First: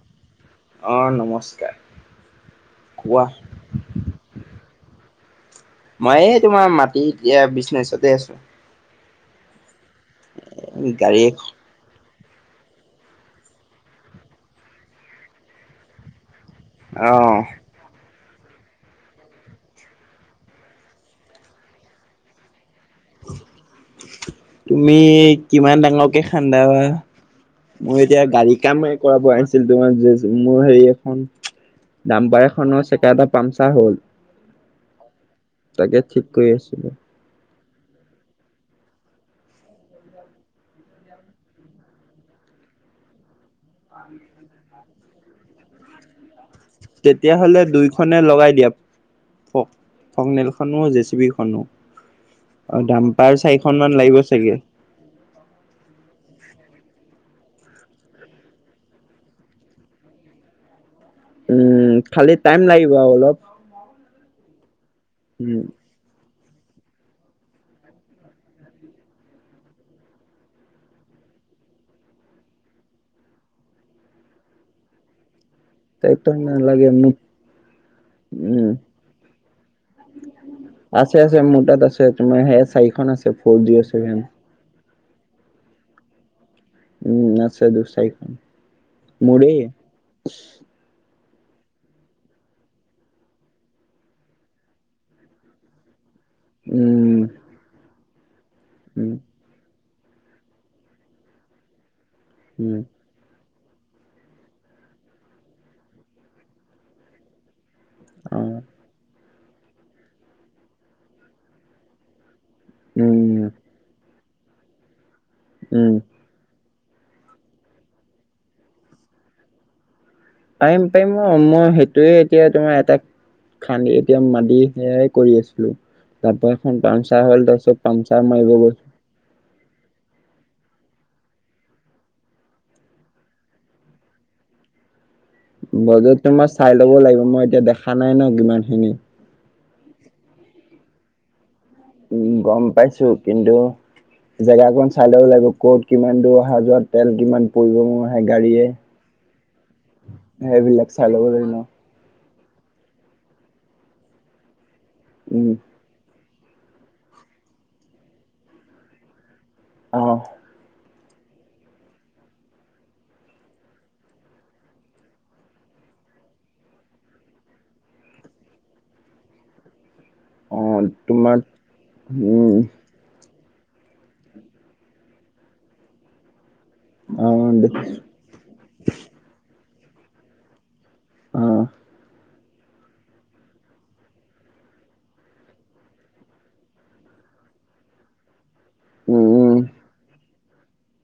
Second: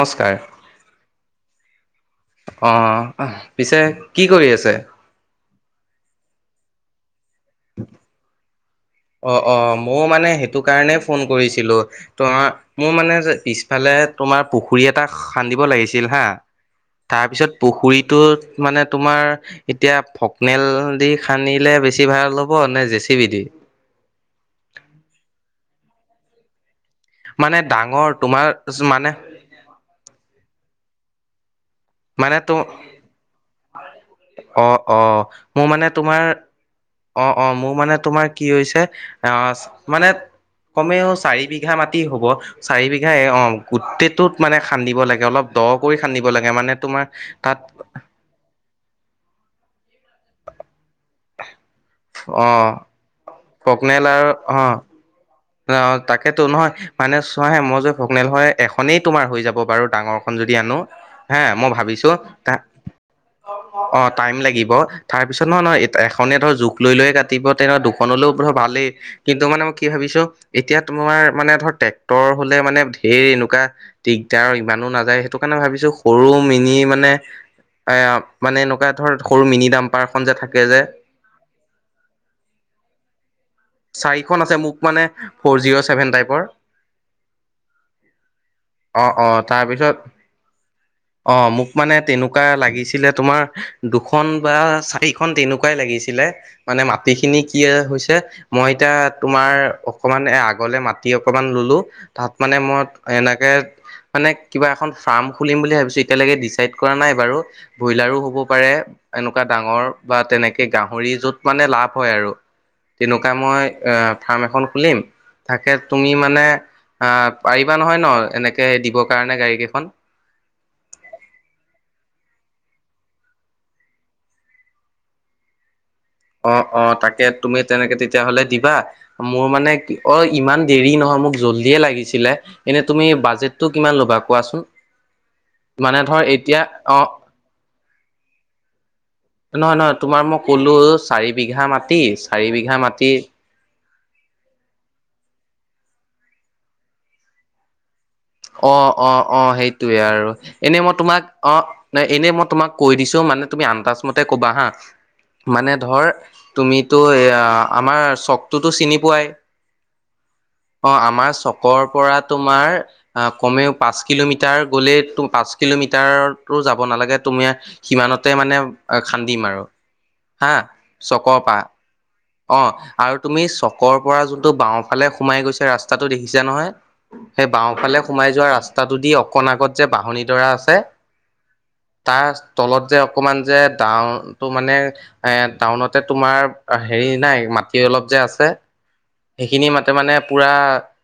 নমস্কাৰ অ' নমস্কাৰ। অ' কোৱা আহ পিছে কি কৰি আছে? মই তোমাৰ মাটি এতিয়া বিছনা ওচতে আছো। অ' অ' মইয়ো মানে সেইটো কাৰণে ফোন গাড়ী এখন। কৰিছিলো। তো মোৰ মানে যে পিছফালে তোমাৰ পুখুৰী এটা খান্দিব লাগিছিল হা অ তাৰপিছত পুখুৰীটো মানে তোমাৰ এতিয়া ফকনেল দি খান্দিলে বেছি ভাল হ'ব নে জে চি বি দি? তুমি কিমান ডাঙৰকে খান্দা বা। মানে মই ডাঙৰ এতিয়া তোমাৰ গাড়ী কামে মানে কৰাব আহিছিল তোমাৰ। মোৰ হেৰি এখন মানে দাম্বাৰ তো এখনৰ চেকা এটা পামচাৰ হ'ল। অহ মোৰ মানে তাকে তোমাৰ ঠিক কৰি আছিলো অহ অহ মোৰ। মানে তোমাৰ কি হৈছে অহ মানে। কমেও চাৰি বিঘা মাটি হ'ব চাৰি বিঘা এ অহ গোটেইটোত মানে খান্দিব লাগে অলপ। দ কৰি খান্দিব লাগে মানে। তোমাৰ তাত তেতিয়াহ'লে দুইখনে লগাই দিয়া। ফ ফকনেল খনো জে চি বি খনো। অ দাম্পাৰ অহ চাৰিখন মান ফকনেল লাগিব আৰু চাগে। অহ। অহ তাকেতো নহয় মা। মানে চোৱাহে মই যে ফগনেল হয় এখনেই তোমাৰ হৈ যাব বাৰু ডাঙৰখন যদি আনো। হে মই উম ভাবিছো খালি টা টাইম লাগিব আৰু অলপ অহ টাইম লাগি। লাগিব তাৰ পিছত উম নহ নয় খনে ধৰ জোখ লৈ লৈয়ে কাটিব তেনেকুৱা দুখনলৈও ধৰ ভালেই কিন্তু মানে মই কি ভাবিছোঁ এতিয়া তোমাৰ মানে ধৰ ট্ৰেক্টৰ হলে মানে ধেৰ এনেকুৱা দিগদাৰ ইমানো নাযায় ত সেইটো কাৰণে ভাবিছো সৰু ট্ৰেক্টৰ মিনি নালাগে মানে মোক এ মানে উম এনেকুৱা ধৰ সৰু মিনি ডাম্পাৰখন যে থাকে যে আছে আছে মোৰ তাত আছে তোমাৰ সেয়া চাৰিখন আছে ফ'ৰ জিৰ' চছেভেন চাৰিখন আছে মোক মানে ফ'ৰ জিৰ' ছেভেন টাইপৰ উম আচ্ছা তো চাৰিখন অ অ মোৰে তাৰপিছত অ মোক মানে তেনেকুৱা লাগিছিলে তোমাৰ দুখন বা চাৰিখন তেনেকুৱাই লাগিছিলে মানে মাটি উম খিনি কি হৈছে মই এতিয়া উম তোমাৰ অকণমান আগলৈ মাটি অকণমান ললোঁ তাত মানে উম মই এনেকে মানে কিবা এখন ফাৰ্ম খুলিম বুলি ভাবিছো এতিয়ালৈকে ডিচাইড কৰা নাই বাৰু ব্ৰইলাৰো হ'ব অ পাৰে এনেকুৱা ডাঙৰ বা তেনেকে গাহৰি য'ত মানে লাভ হয় আৰু তেনেকুৱা উম মই এ ফাৰ্ম এখন খুলিম তাকে উম তুমি মানে আহ পাৰিবা নহয় ন এনেকে দিবৰ কাৰণে গাড়ী কেইখন পাৰিম পাৰিম অ মই সেইটোয়ে এতিয়া তোমাৰ এটা খান্দি এতিয়া মাটি সেয়াই কৰি আছিলো অ', তাপা এখন অ', তাকে পামচাৰ হ'ল তুমি তাৰপিছত তেনেকে পামচাৰ তেতিয়াহ'লে মাৰিব দিবা। গল মোৰ মানে অ ইমান দেৰি নহয় মোক জল্ডিয়ে লাগিছিলে এনে তুমি বাজেটো কিমান ল'বা কোৱাচোন মানে বজেট ধৰ তোমাৰ এতিয়া চাই ল'ব অ', লাগিব মই এতিয়া দেখা নাই ন কিমান খিনি নহয় নহয় তোমাৰ মই কলো চাৰি বিঘা মাটি চাৰি বিঘা মাটি জেগা কন চাই লও লাগিব ক'ত কিমান দূৰ অহা যোৱা তেল কিমান পৰিব মোৰ সেই গাড়ীয়ে অ অ অ সেইটোয়ে আৰু এনেই সেইবিলাক মই চাই তোমাক ল'ব অ লাগিব এনে মই তোমাক কৈ দিছো মানে তুমি আন্দাজ মতে ক'বা হা উম মানে ধৰ তুমিতো এয়া আমাৰ চকটোতো চিনি পোৱাই আহ অ আমাৰ চকৰ পৰা তোমাৰ অ কমেও পাঁচ কিলোমিটাৰ গ'লে পাঁচ কিলোমিটাৰো যাব নালাগে তুমি সিমানত তে মানে খান্দিম আৰু হা অ তোমাৰ চকৰ পৰা উম অ আৰু তুমি, চকৰ পৰা যোনটো বাওঁফালে সোমাই গৈছে ৰাস্তাটো দেখিছে নহয়। অ সেই [unintelligible] বাওঁফালে সোমাই যোৱা ৰাস্তাটো দি অকণ আগত যে বাঁহনডৰা আছে। আহ, তলত যে অকমান যে ডাউনটো মানে এ টাউনতে তোমাৰ হেৰি নাই মাটি অলপ যে আছে উম উম সেইখিনি মাতে মানে পুৰা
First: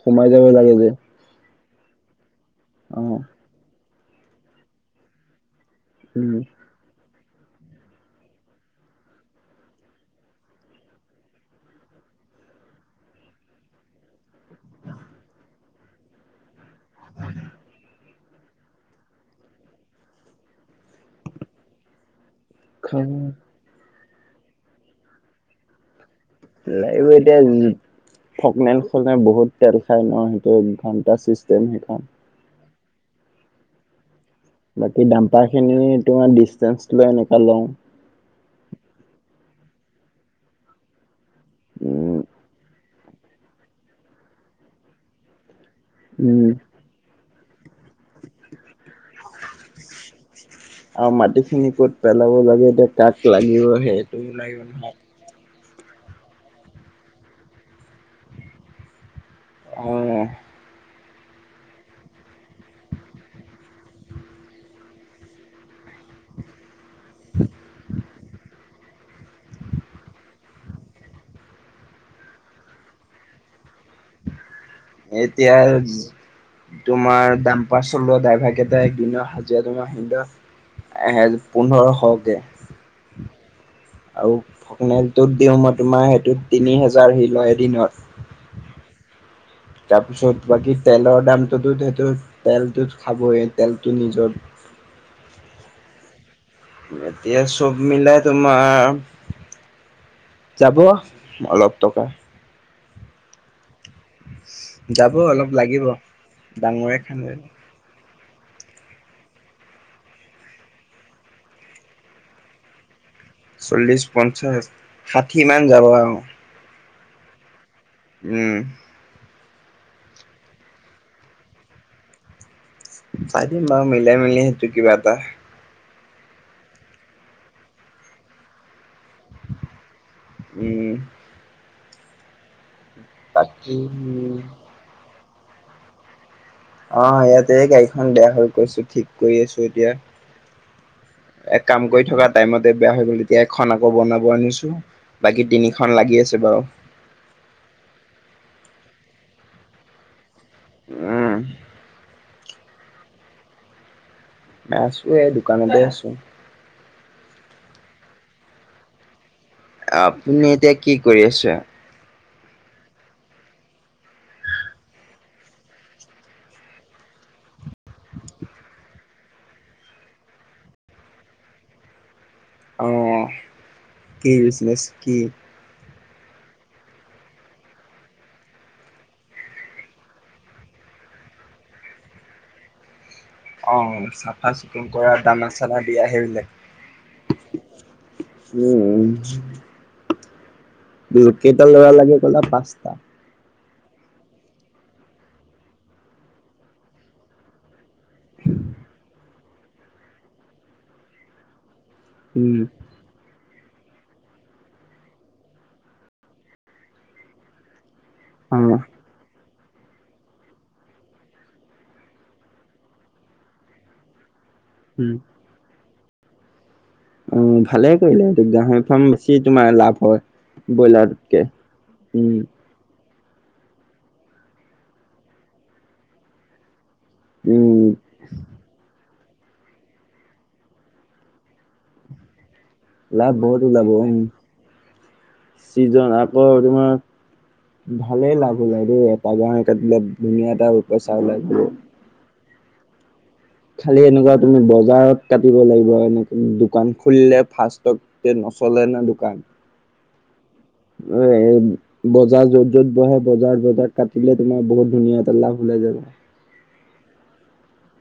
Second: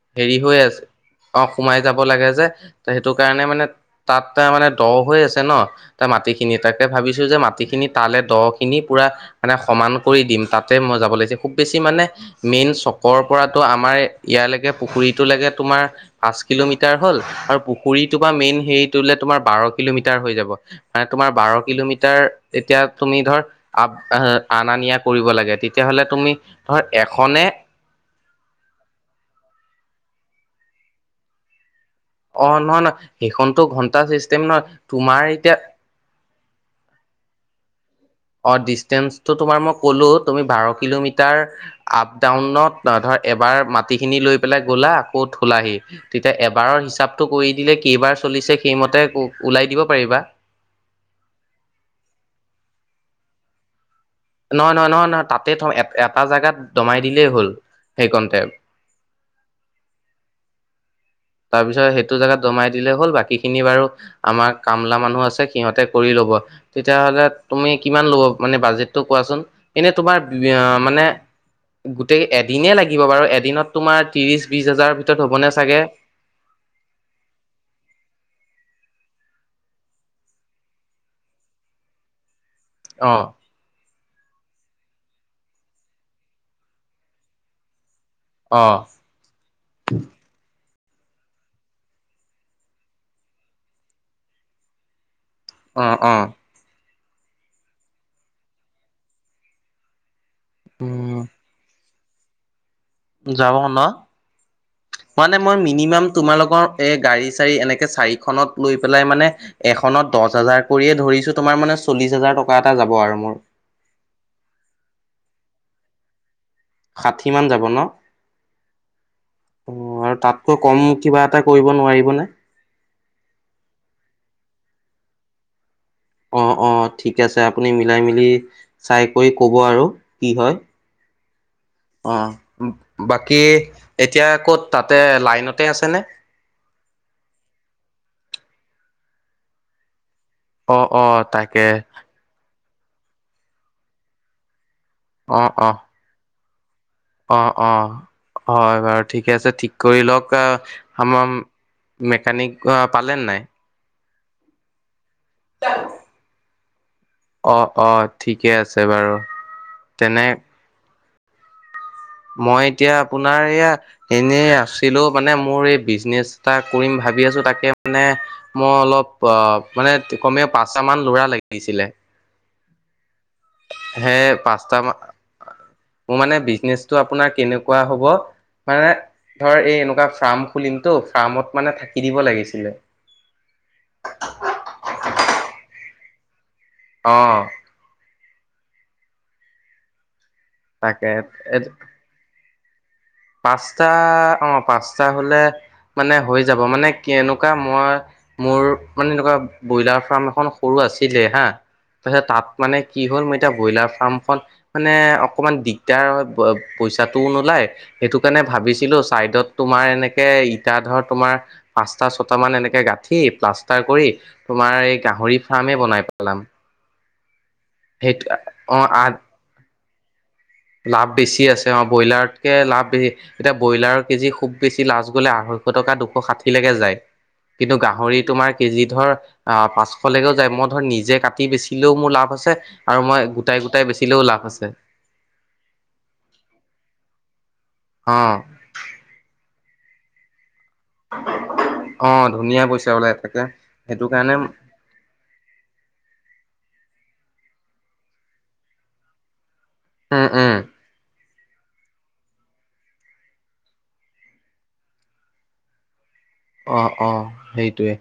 সোমাই হেৰি যাব হৈ লাগে আছে যে অ সোমাই যাব লাগে যে ত অ সেইটো কাৰণে মানে তাত তাৰ মানে দ হৈ আছে ন তাৰ উম মাটি খিনি তাকে ভাবিছো যে মাটি খিনি তালে দ খিনি পুৰা মানে সমান কৰি দিম তাতে মই যাব লাগি খুব বেছি মানে মেইন চকৰ পৰাতো আমাৰ ইয়ালৈকে পুখুৰীটো লকে তোমাৰ পাঁচ কিলোমিটাৰ হল আৰু পুখুৰীটো বা মেইন হেৰিটোলে তোমাৰ বাৰ কিলোমিটাৰ হৈ যাব মানে তোমাৰ বাৰ কিলোমিটাৰ এতিয়া খাব তুমি ধৰ আ আনা নিয়া কৰিব লাগে তেতিয়াহ'লে তুমি ধৰ লাগিব এতিয়া এখনে থঠগনলখন বহুত তেল খাই ন সেইটো ঘণ্টা চিষ্টেম সেই অ নহয় নহ সেইখনতো ঘন্টাৃ বাকী ডাম্পাৰ খিনি তোমাৰ ডিচেঞ্চ লৈ এনেকুৱা লওঁ অ ডিচটেন্ঞ্চটো তোমাৰ মই ক'লো তুমি বাৰ কিলোমিটাৰ আপ উম ডাউনত নহ ধৰ এবাৰ মাটি খিনি লৈ পেলাই গ'লা আকৌ থোলাহি তেতিয়া উম এবাৰৰ হিচাপতটো কৰি দিলে কেইবাৰ চলিছে সেইমতে ওলাই দিব পাৰিবা আৰু মাটিখিনি ক'ত পেলাব লাগে তাক লাগিও আহে নহয় নহয় নহয় নহয় তাত তাতে থ এটা জোগাত দমাই দিলেই হ'ল সেইকণতে অহ তাৰপিছত সেইটো জেগাত জমাই দিলে হ'ল বাকীখিনি বাৰু আমাৰ কামলা মানুহ আছে সিহঁতে কৰি লব তেতিয়াহ'লে তুমি কিমান লব মানে বাজেটটো কোৱাচোন এনে তোমাৰ মানে গোটেই এদিনে লাগিব বাৰু এদিনত তোমাৰ ত্ৰিশ বিশ হাজাৰৰ ভিতৰত হ'বনেে এতিয়া চাগে তোমাৰ দাম পাৰ চলোৱা ড্ৰাইভাৰ কেইটা একদিনৰ হাজিৰা তোমাৰ আহি এ পোন্ধৰশকে অহ আৰু ফকনেলটোত দিওঁ মই তোমাৰ সেইটোত তিনি হেজাৰ হ লয় এদিনত অহ তাৰপিছত বাকী তেলৰ দামটোতো সেতটো তেলটো খাবইেই তেলটো নিজৰ অ অ এতিয়া চব মিলাই তোমাৰ যাব উম অলপ টকা যাব ন যাব মানে অলপ মই লাগিব মিনিমাম তোমাল লগোকৰ এ ডাঙৰে গাড়ী খান্দে চাড়ী এনেকে চাৰি এখনত লৈ পেলাই মানে এখনত দহ হাজাৰ কৰিয়ে ধৰিছো তোমাৰ মানে চল্লিশ হাজাৰ টকা এটা যাব আৰু মোৰ চল্লিশ পঞ্চাশ ষাঠি মান যাব আৰু ষাঠি মান যাব ন উম অ আৰু তাতকৈ কম কিবা এটা কৰিব নোৱাৰিবনে চাইিম বা মিলাই মিলি সেইটো কিবা এটা অ অ ঠিক আছে আপুনি মিলাই মিলি চাই কৰি কব আৰু কি হয় উম অ বাকী এতিয়া ক'ত তাতে লাইনতে আছেনে আহ ইয়াতে গাড়ীখন বেয়া হৈ গৈছো ঠিক কৰি আছো এতিয়া অ', অ', তাকে এক কাম কৰি থকা টাইমত বেয়া হৈ গ'ল তেতিয়া এখন আকৌ বনাব আনিছো বাকী অ', অ', তিনিখনন লাগি আছে বাৰু অ অ হয় বাৰু ঠিকে আছে ঠিক কৰি লওক াৰ উম মেকানিক পালে নাই আছো এ দোকানতে আছো অ অ ঠিকে আছে বাৰু তেনে আপুনি এতিয়া কি কৰি আছে মই এতিয়া আপোনাৰ এয়া এনে আছিলোও মানে মোৰ এই বিজনেচ এটা কৰিম ভাল ভাবি আছো তাকে মানে মই অলপ অ মানে কমে পাঁচটা মান লৰা লাগিছিলে অ সে কি পাঁচটা বিজনেচ ম- কি? মোৰ মানে বিজনেচ আপোনাৰ কেনেকুৱা হব মানে ধৰ এই এনেকুৱা ফাৰ্ম খুলিমতটো ফাৰ্মত মানে থাকি দিব লাগিছিলে অ চাফা চফুন কৰা দামা চালা দিয়া সেই বিললোক অহ উম তাকে উ এ কেইটা ল লাগে ক'লা পাঁচটা পাঁচটা অঁ পাঁচটা হ'লে মানে হৈ যাব মানে এনেকুৱা মই মোৰ মানে এনেকুৱা ব্ৰইলাৰ ফাৰ্ম এখন সৰু আছিলে হা ত তাত উম মানে কি হ'ল ম এতিয়া ব্ৰইলাৰ ফাৰ্মখন মানে অকমান দিগদাৰ হয় পইচাটোও নোলায় সেইটো কাৰণে অ। ভাবিছিলোঁ ছাইডত তোমাৰ এনেকে ইটা ধৰ তোমাৰ পাঁচটা ছটা মান এনেকে গাঁঠি প্লাষ্টাৰ কৰি তোমাৰ এই উম গাহৰি ফাৰ্মে বনাই পেলাম অ ভালে সেইটো কৰিলে এই অ গাহৰি আ ফাৰ্ম বেছি তোমাৰ লাভ হয় লাভ ব্ৰইলাৰতকে বেছি আছে অ উম ব্ৰইলাৰতকে লাভ এতিয়া ব্ৰইলাৰৰ কেজি খুব বেছি লাজ গ'লে আঢ়ৈশ টকা দুশ ষাঠিিলৈকে যায় কিন্তু উম গাহৰি তোমাৰ কেজি ধৰ আহ পাঁচশলৈকেও যায় মই ধৰ নিজে কাটি বেচিলেও মোৰ লাভ আছে আৰু মই লাভ বহুত গোটাই ওলাব গোটাই উম। বেচিলেও লাভ আছে চিজন আকৌ তোমাৰ অ ভালেই লাভ লাই দেই এটা গান কেডলত ধুনীয়া এটা ৰ চা ওলাই গ অ ধুনীয়া পইচা বোলে খালি এনেকুৱা তুমি বজাৰত কাটিব লাগিব এনে দোকান খুলিলে ফাৰক নচলে নে দোকান উম উম হয় বজাৰ য'ত যত বহে বজাৰ বজাৰ কাটিলে তোমাৰ বহুত ধুনীয়া এটা লাভ ওলাই যাব অ অ সেইটোৱে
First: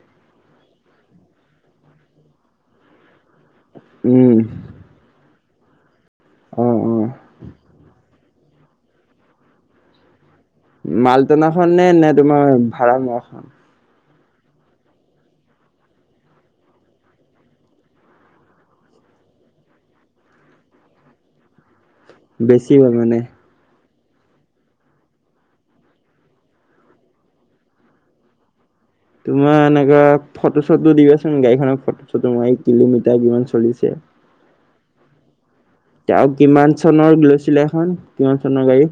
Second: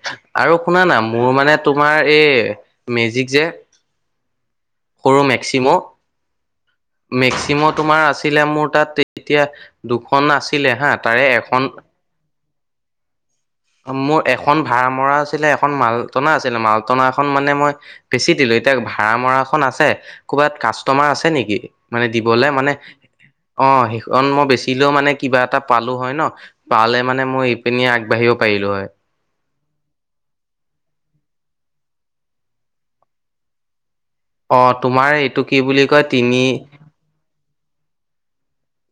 আৰু শুনা না মোৰ মানে তোমাৰ এই মেজিক যে এক উম সৰু মেক্সিম' অ অ মেক্সিম তোমাৰ আছে আছিলে মোৰ তাত এতিয়া দুখন আছিল মালটনাখন নে, নে তোমাৰ ভাড়ামৰা খন মোৰ এখন ভাড়া মৰা আছিলে এখন মালটনা আছিলে মালটনা এখন মানে মই বেচি দিলো এতিয়া ভাড়া মৰাখন আছে ক'বাত কাষ্টমাৰ আছে নেকি? মানে দিবলে মানে অ সেখ কাৰণ মই বেচিলেও মানে কিবা এটা পালো হয় ন পালে মানে মই এইপিনি আগবাঢ়িব পাৰিলো হয়। তোমাৰ এনেকুৱা ফটো চটোটো দিবাচোন গাড়ীখনৰ ফটো চটো মাৰি কিলোমিটাৰ কিমান চলিছে। অ তোমাৰ এইটো কি বুলি কয় তেওঁ তিনি কিমান চনৰ লৈছিলে এখন কিমান চনৰ গাড়ী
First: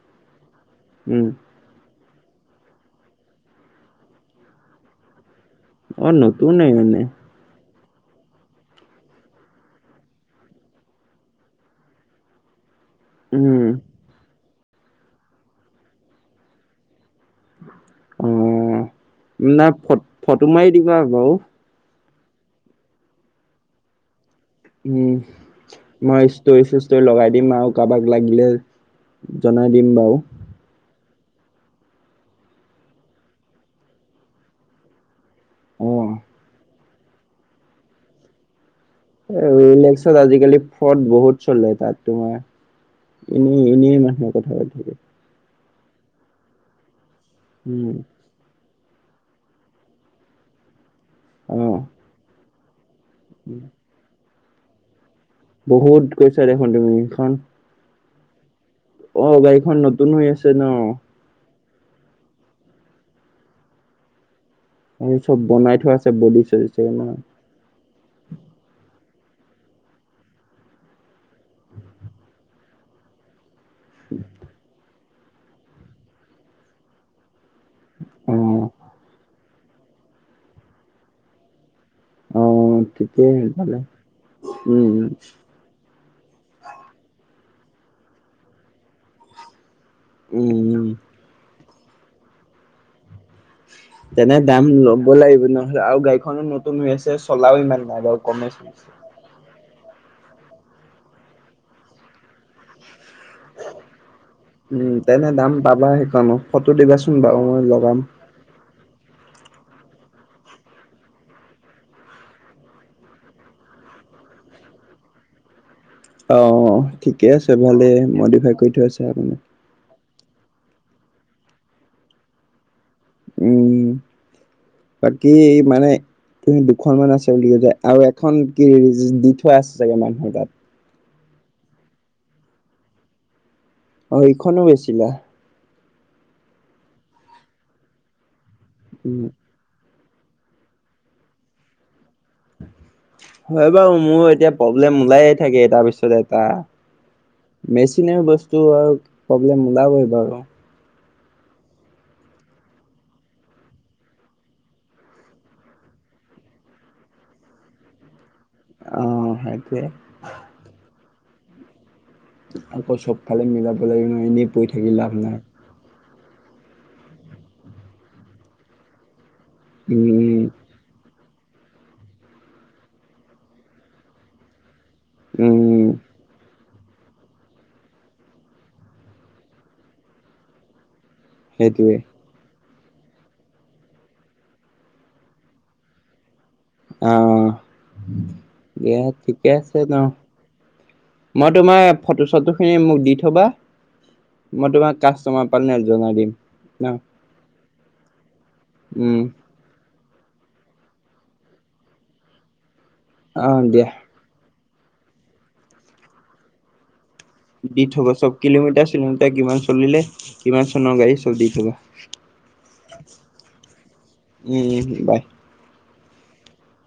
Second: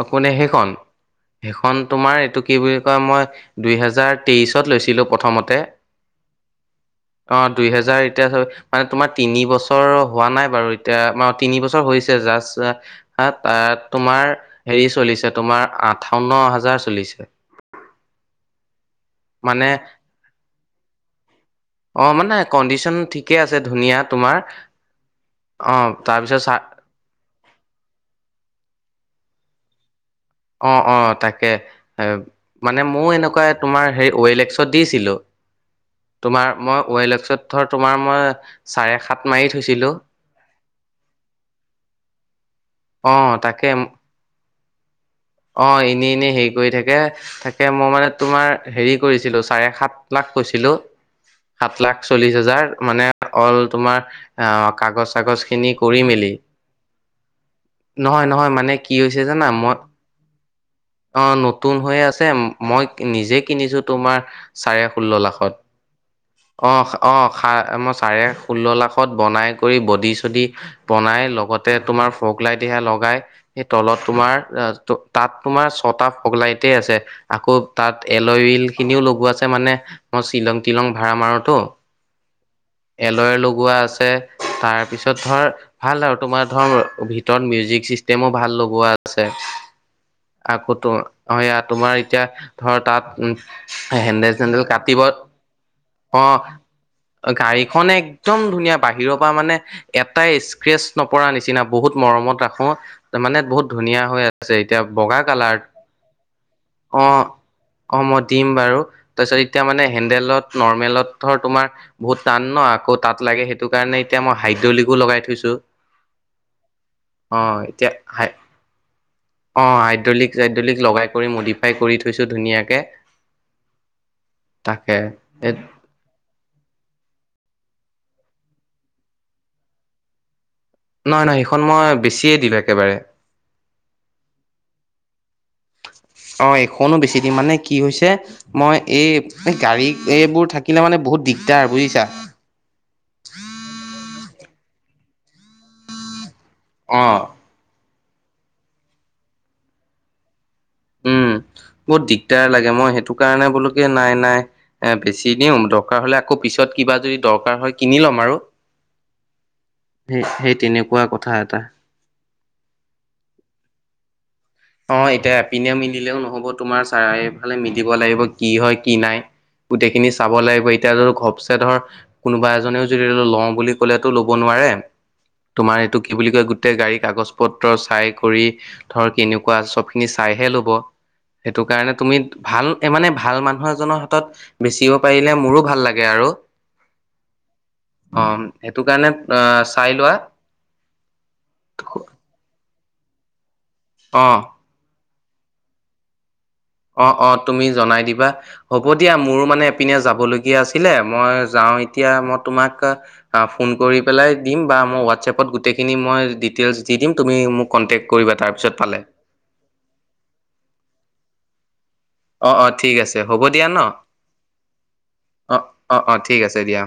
অকো নে সেইখন উম। সেইখন তোমাৰ এইটো কি বুলি কয় মই দুই হেজাৰ তেইশত লৈছিলো প্ৰথমতে অ নতুন ন মে যাৰ এতিয়া মানে তোমাৰ তিনি বছৰ হোৱা নাই বাৰু এতিয়া তিন বছৰ হৈছে জাষ্ট হা উম তাত তোমাৰ হেৰি চলিছে তোমাৰ আঠাৱন্ন হাজাৰ চলিছে অ মানে নাই ফ ফটো মাৰি দিবা বাৰু অঁ মানে কণ্ডিশ্যন ঠিকেই আছে ধুনীয়া তোমাৰ উম অ মই তাৰপিছত চা ষ্টৰি চিষ্টৰি লগাই দিম আৰু কাৰোবাক লাগিলে জনাই দিম বাও অ অ তাকে মানে ময়ো এনেকুৱা তোমাৰ হেৰি ৱলে লেক্সত দিছিলো অ তোমাৰ মই ৱলে লেক্সত ধৰ তোমাৰ মই চাৰে সাত এ মাৰি ল'লে থৈছিলো লেক্সত আজিকালি ফ্ৰড বহুত চললে তাত তোমাৰ অ এনেই তাকে এনে মানুহে কথা পাত অ এনে এনেই হেৰি কৰি থাকে তাকে মই উম মানে তোমাৰ হেৰি কৰিছিলো চাৰে সাত লাখ কৈছিলো অ সাত লাখ চল্লিশ হাজাৰ মানে অল তোমাৰ আহ কাগজ চাগজ খিনি বহুত কৰি মেলি কৈছা দেখোন তুমি এইখন নহয় নহয় মানে কি অ হৈছে জানা গাড়ীখন মই নতুন হৈ আছে ন অ নতুন হৈ আছে মই নিজে কিনিছো তোমাৰ চাৰে ষোল্ল আৰু চব লাখত বনাই থোৱা আছে বডি চডি অ চাগে ন অ মই চাৰে ষোল্ল লাখ খত বনাই কৰি বডি চদি বনাই লগতে তোমাৰ ফক লাইট সেয়া লগাই সেই তলত তোমাৰ তাত তোমাৰ ছটা ফগলাইটে আছে আকৌ তাত অ এলওইল খিনিও লগোৱা আছে মানে মই শ্বিলং তিলং ভাড়া মাৰোতো অ ঠিকেই এলয়েৰ লগোৱা সেইফালে আছে উম তাৰপিছত ধৰ ভাল আৰু তোমাৰ ধৰ ভিত ৰত মিউজিক চিষ্টেমো ভাল লগোৱা আছে উম আকৌ উম ত ইয়াত তোমাৰ এতিয়া ধৰ তাত উম তেনে দাম ল'ব লাগিব নহলে আও গাড়ীখনো নতুন হৈ আছে চলাও গাড়ী ইমান খনে নাই বাৰু একদম কমেই ধুনীয়া চলিছে। বাহিৰৰ পৰা মা মানে এটাই স্ক্ৰেচ নপৰা নিচিনা বহুত মৰমত ৰাখো মানে বহুত ধুনীয়া হৈ আছে এতিয়া উম, বগা তেনে দাম কালাৰ পাবা সেইখনত ফটো অ দিবাচোন বাৰু মই লগাম। অ মই দিম বাৰু তাৰপিছত এতিয়া মানে হেডেলত নৰ্মেলত তোমাৰ বহুত টান ন আকৌ তাত লাগে সেইটো কাৰণে এতিয়া মই হাইড্ৰলিকো লগাই থৈছো। অ ঠিকে অ আছে এতিয়া ভালেই হাই মডিফাই কৰি থৈচা। অ হাইড্ৰলিক ল লগাই কৰি মডিফাই কৰি থৈছোঁ ধুনীয়াকে। উম তাকে বাকী মানে তুমি দুখন মান আছ। ল আৰু এখন কি হ দি থোৱা আছে চাগে মানুহৰ তাত নহয় নহয় সেইখন মই বেছিয়ে দিলো একেবাৰে। অ এইখনো বেচিলা। অ এখনো বেছি দিম মানে কি হৈছে মই এই উম। গাড়ী এইবোৰ থাকিলে মানে বহুত দিগদাৰ বুজিছা। হয় বাৰু মোৰ এতিয়া প্ৰব্লেম ওলাইে থাকে তাৰ পিছত এটা। অ বস্তু আৰু প্ৰব্লেম ওলাবই আৰু। উম বহুত দিগদাৰ লাগে মই সেইটো কাৰণে বোলো কি নাই নাই এ বেছি দিওঁ দৰকাৰ হলে আকৌ পিছত কিবা যদি দৰকাৰ হয়, কিনি ল'ম আৰু অ', সেইটোৱে। সেই সেই তেনেকুৱা কথা। কথা এটা আকৌ চবফালে মিলাবলে ননে অ' এতিয়া এপিনে মিলিলেও নহ'ব তোমাৰ চাৰিওফালে মিলিব লাগিব কি হয় কি নাই। গোটেইখিনি চাব উম, লাগিব এতিয়া ধ ঘপ ধৰ কোনোবা এজনেও যদি লওঁ বুলি কলেওটো ল'ব নোৱাৰে। তোমাৰ উম, এইটো কি বুলি কয় গোটেই গাড়ী কাগজ পত্ৰ চাই কৰি ধৰক। কেনেকুৱা চবখিনি চাইহে ল'ব সেইটো কাৰণে সেইটোৱে তুমি ভাল মানে ভাল মানুহ এজনৰ হাতত বেচিব পাৰিলে মোৰো ভাল লাগে আৰু আহ অ সেইটো এ কাৰণে ঠিকে আহ আছে চাই লোৱা মই তোমাৰ ফটো চটো খিনি মোক দি থবা অ মই তোমাক কাষ্টমাৰ পৰা জনাই দিম। ন অ অ তুমি জনাই দিবা হ'ব দিয়া উম, মোৰো মানে পিনে যাবলগীয়া আছিলে মই যাওঁ এতিয়া মই তোমাক অ', ফোন দিয়া কৰি পেলাই দিম বা মই হোৱাটছএপত গোটেইখিনি মই ডিটেইলছ দি দিম। তুমি মোক দি কণ্টেক্ট থবা কৰিবা চ'ব তাৰপিছত কিলোমিটাৰ পালে চিলোমিটাৰ কিমান চলিলে কিমান চনৰ গাড়ী চ'ব দি থবা। অ' অ' ঠিক আছে হ'ব দিয়া ন উম, বাই। অ' অ' অ' ঠিক আছে দিয়া।